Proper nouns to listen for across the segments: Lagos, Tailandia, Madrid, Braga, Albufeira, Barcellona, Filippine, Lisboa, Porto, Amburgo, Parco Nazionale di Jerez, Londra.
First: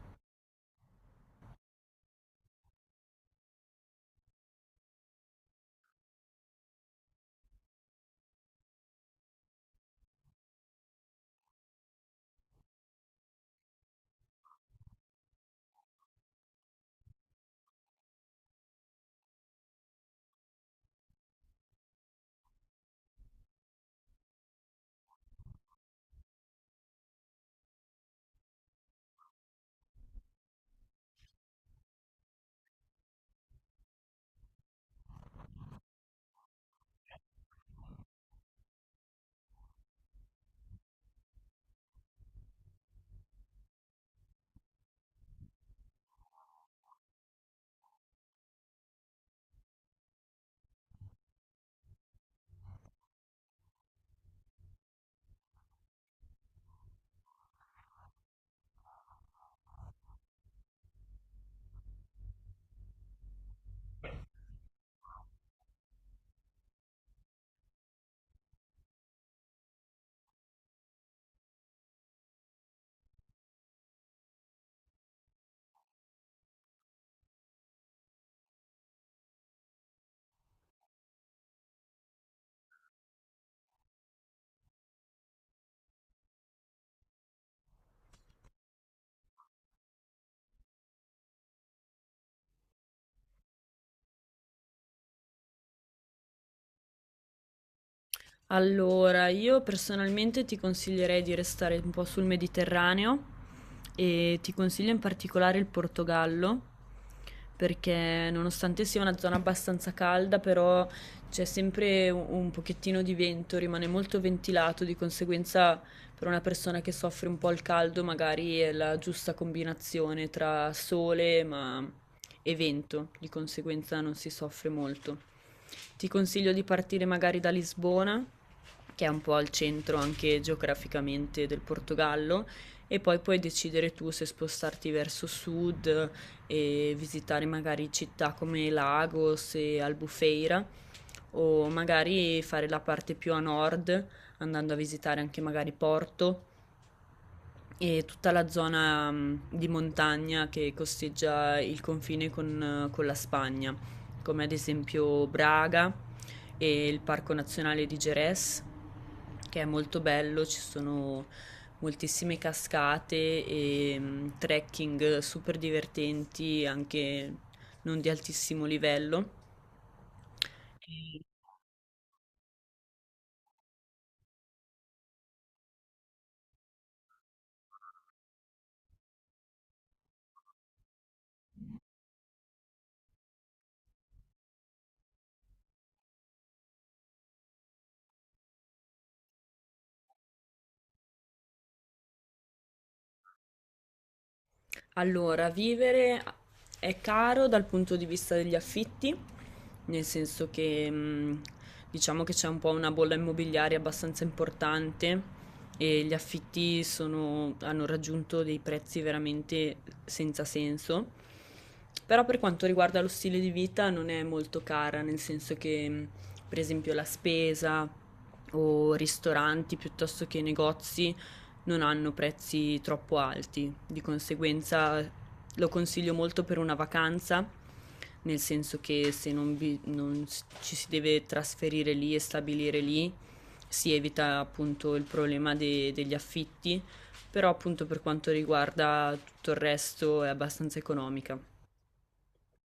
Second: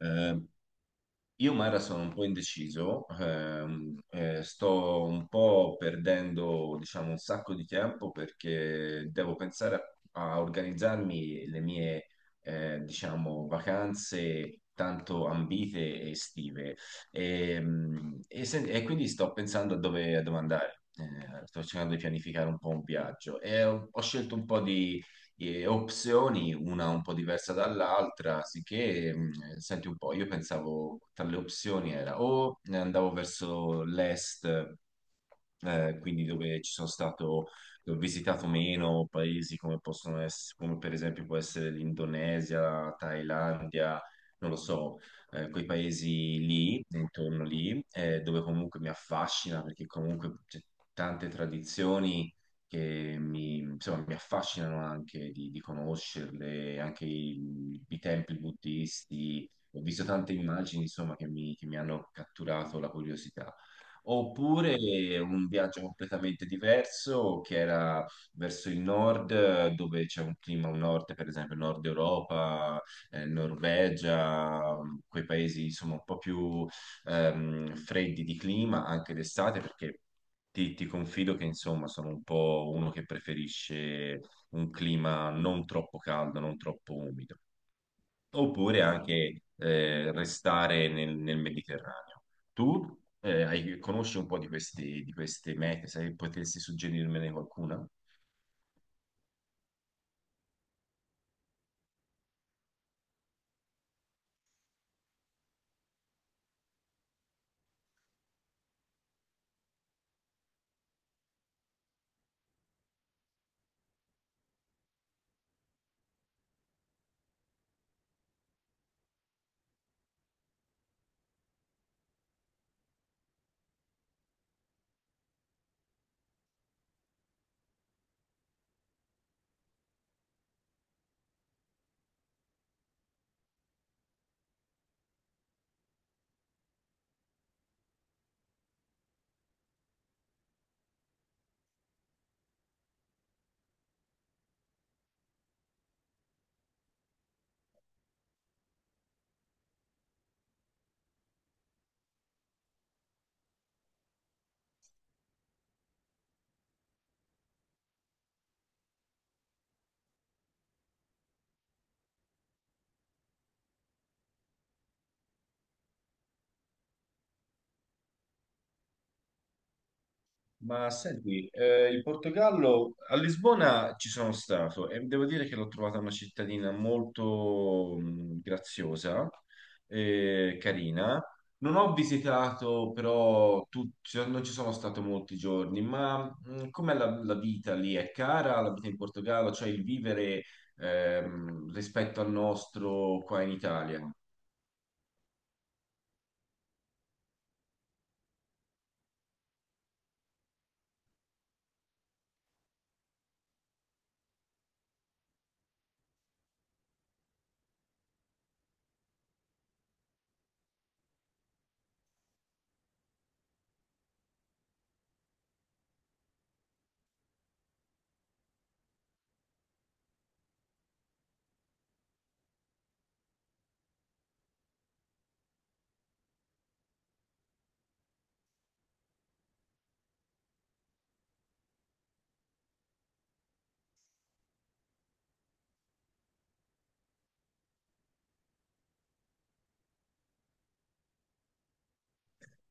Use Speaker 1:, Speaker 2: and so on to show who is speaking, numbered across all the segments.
Speaker 1: Eh, io Mara sono un po' indeciso, sto un po' perdendo, diciamo, un sacco di tempo perché devo pensare a organizzarmi le mie, diciamo, vacanze tanto ambite e estive. E quindi sto pensando a dove andare. Sto cercando di pianificare un po' un viaggio e ho scelto un po' di opzioni, una un po' diversa dall'altra, sicché, senti un po', io pensavo tra le opzioni era o andavo verso l'est, quindi dove ci sono stato, dove ho visitato meno paesi come possono essere, come per esempio può essere l'Indonesia, la Thailandia, non lo so, quei paesi lì, intorno lì, dove comunque mi affascina perché comunque c'è tante tradizioni che mi, insomma, mi affascinano anche di conoscerle, anche i templi buddisti. Ho visto tante immagini, insomma, che mi hanno catturato la curiosità. Oppure un viaggio completamente diverso che era verso il nord, dove c'è un clima, un nord, per esempio, Nord Europa, Norvegia, quei paesi insomma un po' più freddi di clima anche d'estate, perché ti confido che insomma sono un po' uno che preferisce un clima non troppo caldo, non troppo umido oppure anche restare nel Mediterraneo. Tu conosci un po' di di queste mete, se potessi suggerirmene qualcuna?
Speaker 2: Allora, io personalmente ti consiglierei di restare un po' sul Mediterraneo e ti consiglio in particolare il Portogallo perché nonostante sia una zona abbastanza calda, però c'è sempre un pochettino di vento, rimane molto ventilato, di conseguenza per una persona che soffre un po' il caldo magari è la giusta combinazione tra sole e vento, di conseguenza non si soffre molto. Ti consiglio di partire magari da Lisbona, che è un po' al centro anche geograficamente del Portogallo, e poi puoi decidere tu se spostarti verso sud e visitare magari città come Lagos e Albufeira, o magari fare la parte più a nord, andando a visitare anche magari Porto e tutta la zona di montagna che costeggia il confine con la Spagna, come ad esempio Braga e il Parco Nazionale di Jerez, che è molto bello, ci sono moltissime cascate e trekking super divertenti, anche non di altissimo livello.
Speaker 1: Ma
Speaker 2: E
Speaker 1: senti, il Portogallo a Lisbona ci sono stato e devo dire che l'ho trovata una cittadina molto graziosa e carina. Non ho visitato però, cioè, non ci sono stato molti giorni, ma com'è la vita lì? È cara la vita in Portogallo, cioè il vivere rispetto al nostro qua in Italia?
Speaker 2: allora, vivere è caro dal punto di vista degli affitti, nel senso che diciamo che c'è un po' una bolla immobiliare abbastanza importante e gli affitti sono- hanno raggiunto dei prezzi veramente senza senso. Però per quanto riguarda lo stile di vita non è molto cara, nel senso che per esempio la spesa o ristoranti piuttosto che negozi non hanno prezzi troppo alti, di conseguenza lo consiglio molto per una vacanza, nel senso che se non, vi- non s- ci si deve trasferire lì e stabilire lì, si evita appunto il problema de- degli affitti, però appunto per quanto riguarda tutto il resto è abbastanza economica.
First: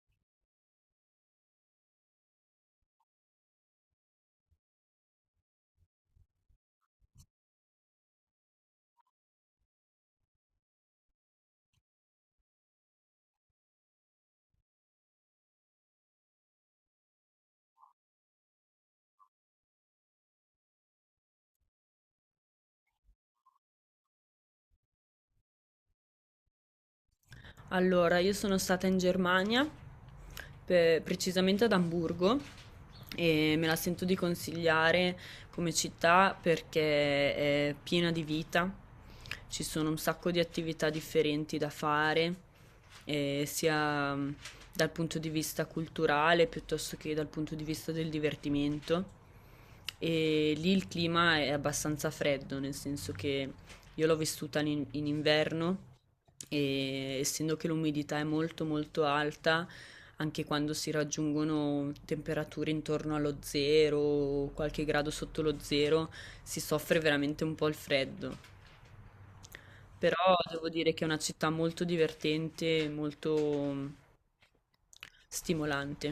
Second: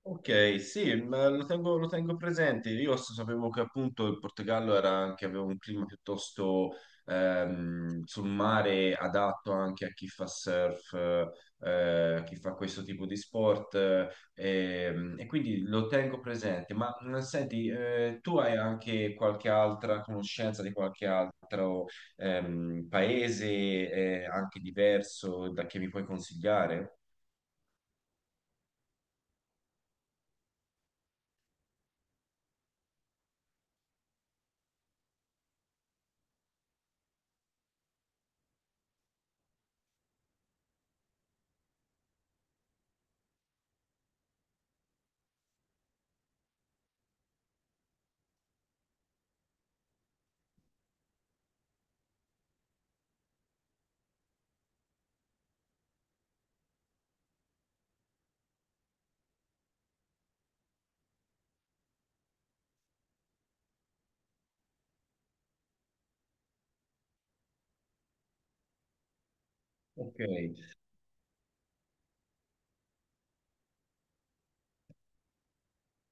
Speaker 1: Ok, sì, ma lo tengo presente. Io sapevo che appunto il Portogallo era anche, aveva un clima piuttosto sul mare adatto anche a chi fa surf, a chi fa questo tipo di sport, quindi lo tengo presente. Ma senti, tu hai anche qualche altra conoscenza di qualche altro paese, anche diverso da che mi puoi consigliare?
Speaker 2: Allora, io sono stata in Germania, pe- precisamente ad Amburgo, e me la sento di consigliare come città perché è piena di vita, ci sono un sacco di attività differenti da fare, sia dal punto di vista culturale piuttosto che dal punto di vista del divertimento. E lì il clima è abbastanza freddo, nel senso che io l'ho vissuta in inverno e essendo che l'umidità è molto molto alta, anche quando si raggiungono temperature intorno allo zero o qualche grado sotto lo zero, si soffre veramente un po' il freddo.
Speaker 1: Ok,
Speaker 2: Però devo dire che è una città molto divertente, molto stimolante.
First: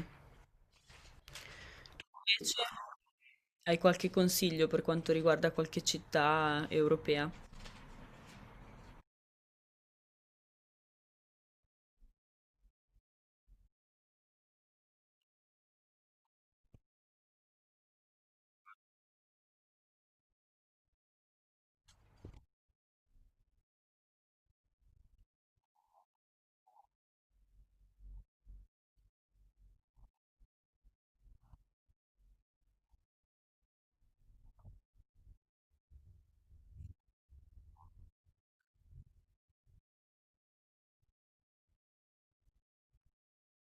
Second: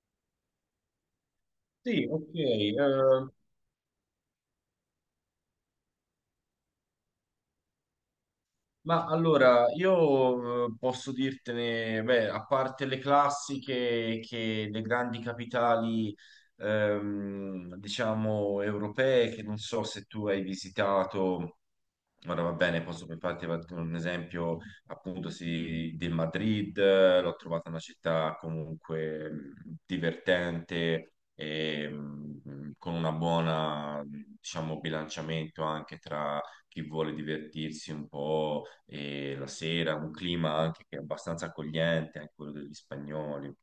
Speaker 1: sì, ok.
Speaker 2: Invece, hai qualche consiglio per quanto riguarda qualche città europea?
Speaker 1: Ma allora, io posso dirtene, beh, a parte le classiche che le grandi capitali, diciamo, europee, che non so se tu hai visitato. Ora va bene, posso per farti un esempio appunto sì, del Madrid, l'ho trovata una città comunque divertente e con una buona, diciamo, bilanciamento anche tra chi vuole divertirsi un po' e la sera, un clima anche che è abbastanza accogliente, anche quello degli spagnoli.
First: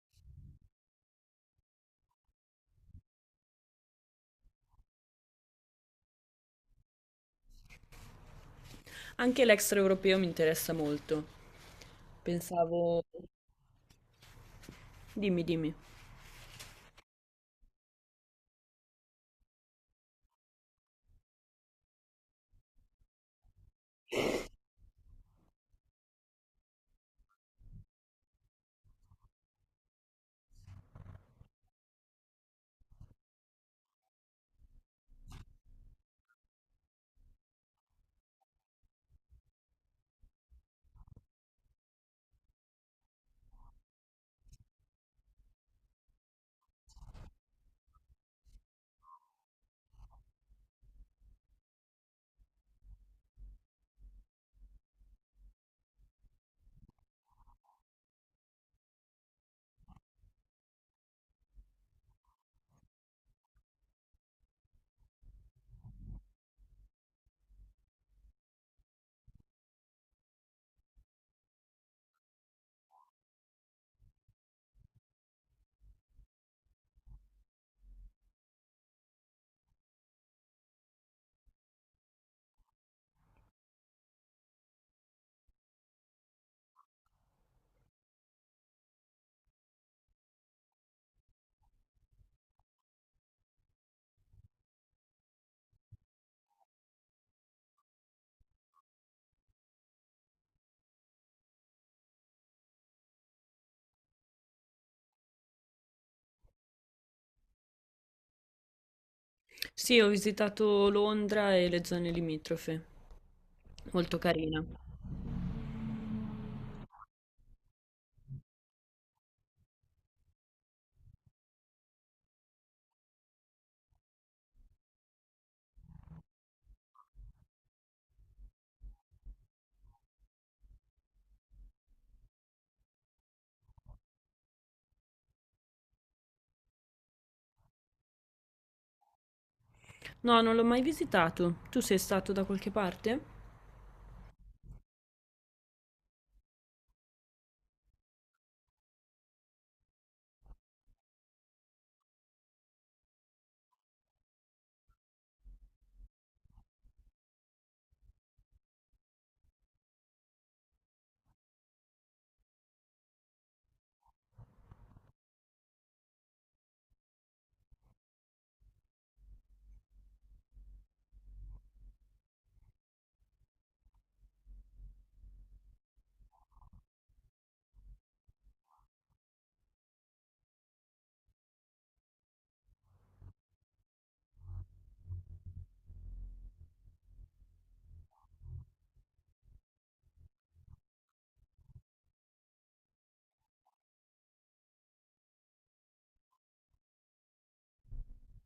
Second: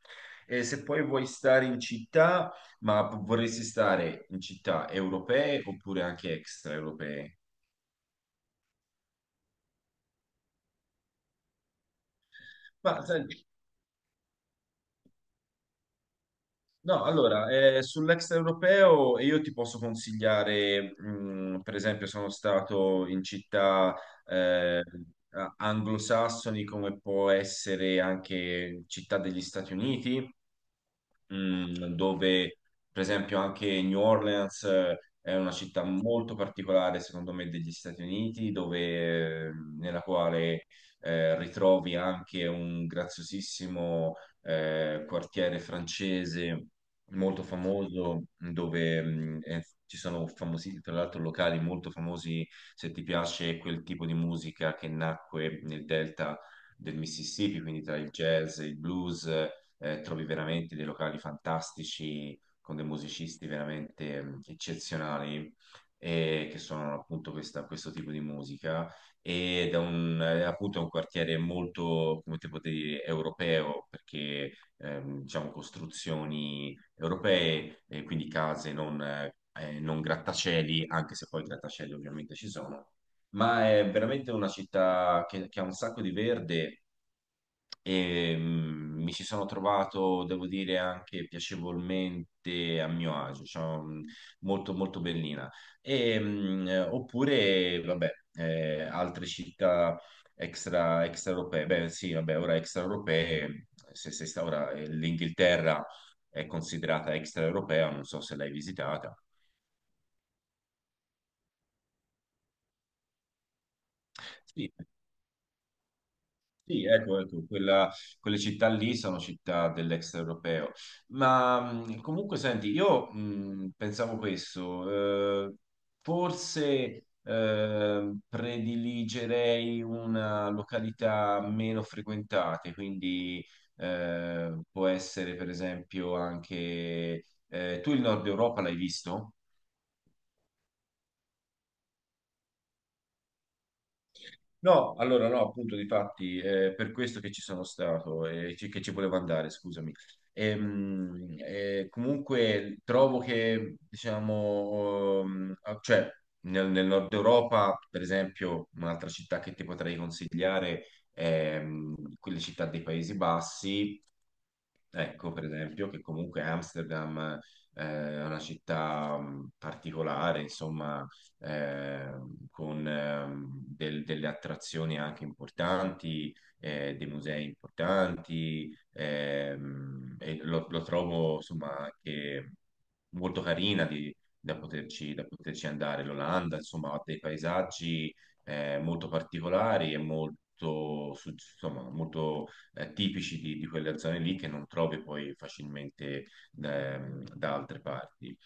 Speaker 1: E se poi vuoi stare in città, ma vorresti stare in città europee oppure anche extraeuropee?
Speaker 2: Anche l'extraeuropeo mi interessa molto.
Speaker 1: Ma
Speaker 2: Pensavo...
Speaker 1: sai,
Speaker 2: Dimmi, dimmi.
Speaker 1: no, allora, sull'extraeuropeo io ti posso consigliare, per esempio, sono stato in città eh, anglosassoni come può essere anche città degli Stati Uniti, dove per esempio anche New Orleans è una città molto particolare, secondo me, degli Stati Uniti, nella quale ritrovi anche un graziosissimo quartiere francese molto famoso, dove ci sono famosi, tra l'altro, locali molto famosi, se ti piace quel tipo di musica che nacque nel delta del Mississippi, quindi tra il jazz, il blues trovi veramente dei locali fantastici con dei musicisti veramente mm, eccezionali che suonano appunto questo tipo di musica ed è appunto un quartiere molto, come te potevi dire, europeo perché diciamo costruzioni europee, quindi case non grattacieli, anche se poi grattacieli ovviamente ci sono ma è veramente una città che ha un sacco di verde e mi ci sono trovato, devo dire, anche piacevolmente a mio agio, cioè, molto molto bellina. Oppure, vabbè, altre città extraeuropee, beh sì, vabbè, ora extraeuropee, se sta ora l'Inghilterra è considerata extraeuropea, non so se l'hai visitata.
Speaker 2: Sì, ho visitato Londra e le zone limitrofe. Molto carina.
Speaker 1: Sì, sì, ecco, ecco, quelle città lì sono città dell'extraeuropeo. Ma comunque, senti, io pensavo questo, forse prediligerei una località meno frequentata, quindi può essere per esempio anche... tu il Nord Europa l'hai visto?
Speaker 2: No, non l'ho mai visitato. Tu sei stato da qualche parte?
Speaker 1: No, allora no, appunto, difatti, è per questo che ci sono stato e che ci volevo andare, scusami. Comunque trovo che, diciamo, cioè, nel nord Europa, per esempio, un'altra città che ti potrei consigliare è quelle città dei Paesi Bassi. Ecco, per esempio, che comunque Amsterdam eh, è una città particolare, insomma, con delle attrazioni anche importanti, dei musei importanti, e lo trovo, insomma, anche molto carina da poterci andare. L'Olanda, insomma, ha dei paesaggi molto particolari e molto, insomma, molto tipici di quelle zone lì che non trovi poi facilmente da altre parti.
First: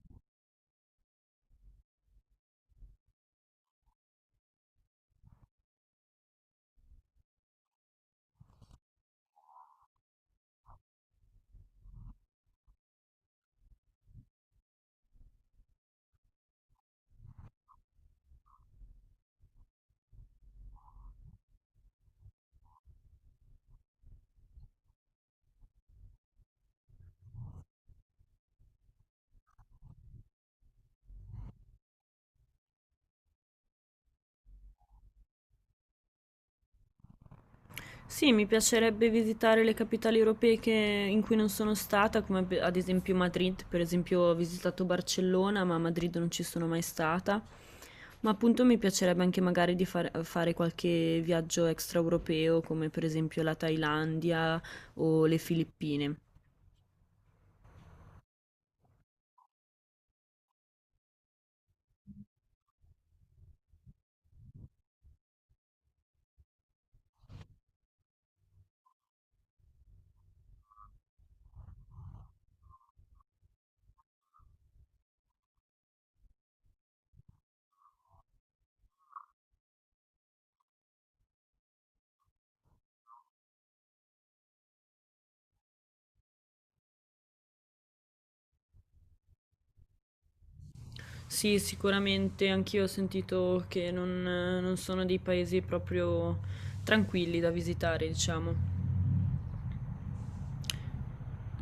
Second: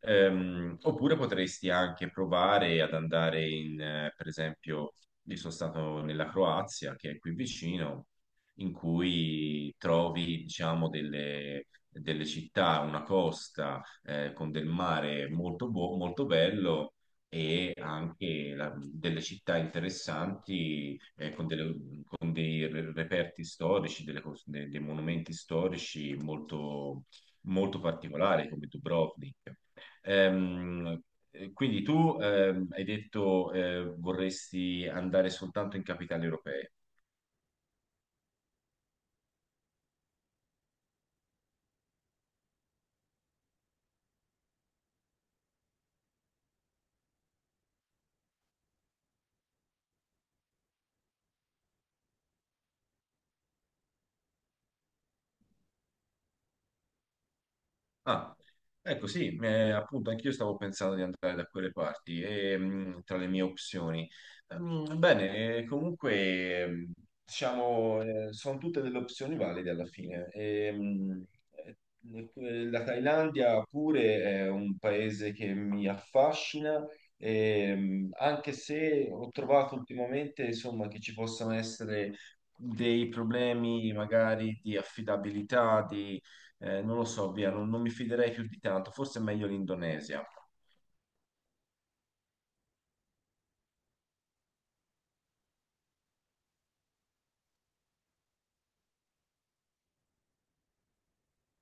Speaker 1: Oppure potresti anche provare ad andare in per esempio, io sono stato nella Croazia, che è qui vicino, in cui trovi, diciamo, delle città, una costa con del mare molto, molto bello e anche delle città interessanti con dei reperti storici, dei monumenti storici molto, molto particolari come Dubrovnik. Ehm, quindi tu hai detto vorresti andare soltanto in capitali europee.
Speaker 2: Sì, mi piacerebbe visitare le capitali europee che in cui non sono stata, come pe- ad esempio Madrid, per esempio ho visitato Barcellona, ma a Madrid non ci sono mai stata. Ma appunto mi piacerebbe anche magari di far- fare qualche viaggio extraeuropeo, come per esempio la Thailandia o le Filippine.
Speaker 1: Ah, ecco sì, appunto anch'io stavo pensando di andare da quelle parti e, tra le mie opzioni. Bene, comunque diciamo sono tutte delle opzioni valide alla fine. Eh, ecco, la Thailandia pure è un paese che mi affascina, anche se ho trovato ultimamente insomma, che ci possano essere dei problemi magari di affidabilità, di non lo so, via, non mi fiderei più di tanto, forse è meglio l'Indonesia.
Speaker 2: Sì, sicuramente anch'io ho sentito che non non sono dei paesi proprio tranquilli da visitare, diciamo.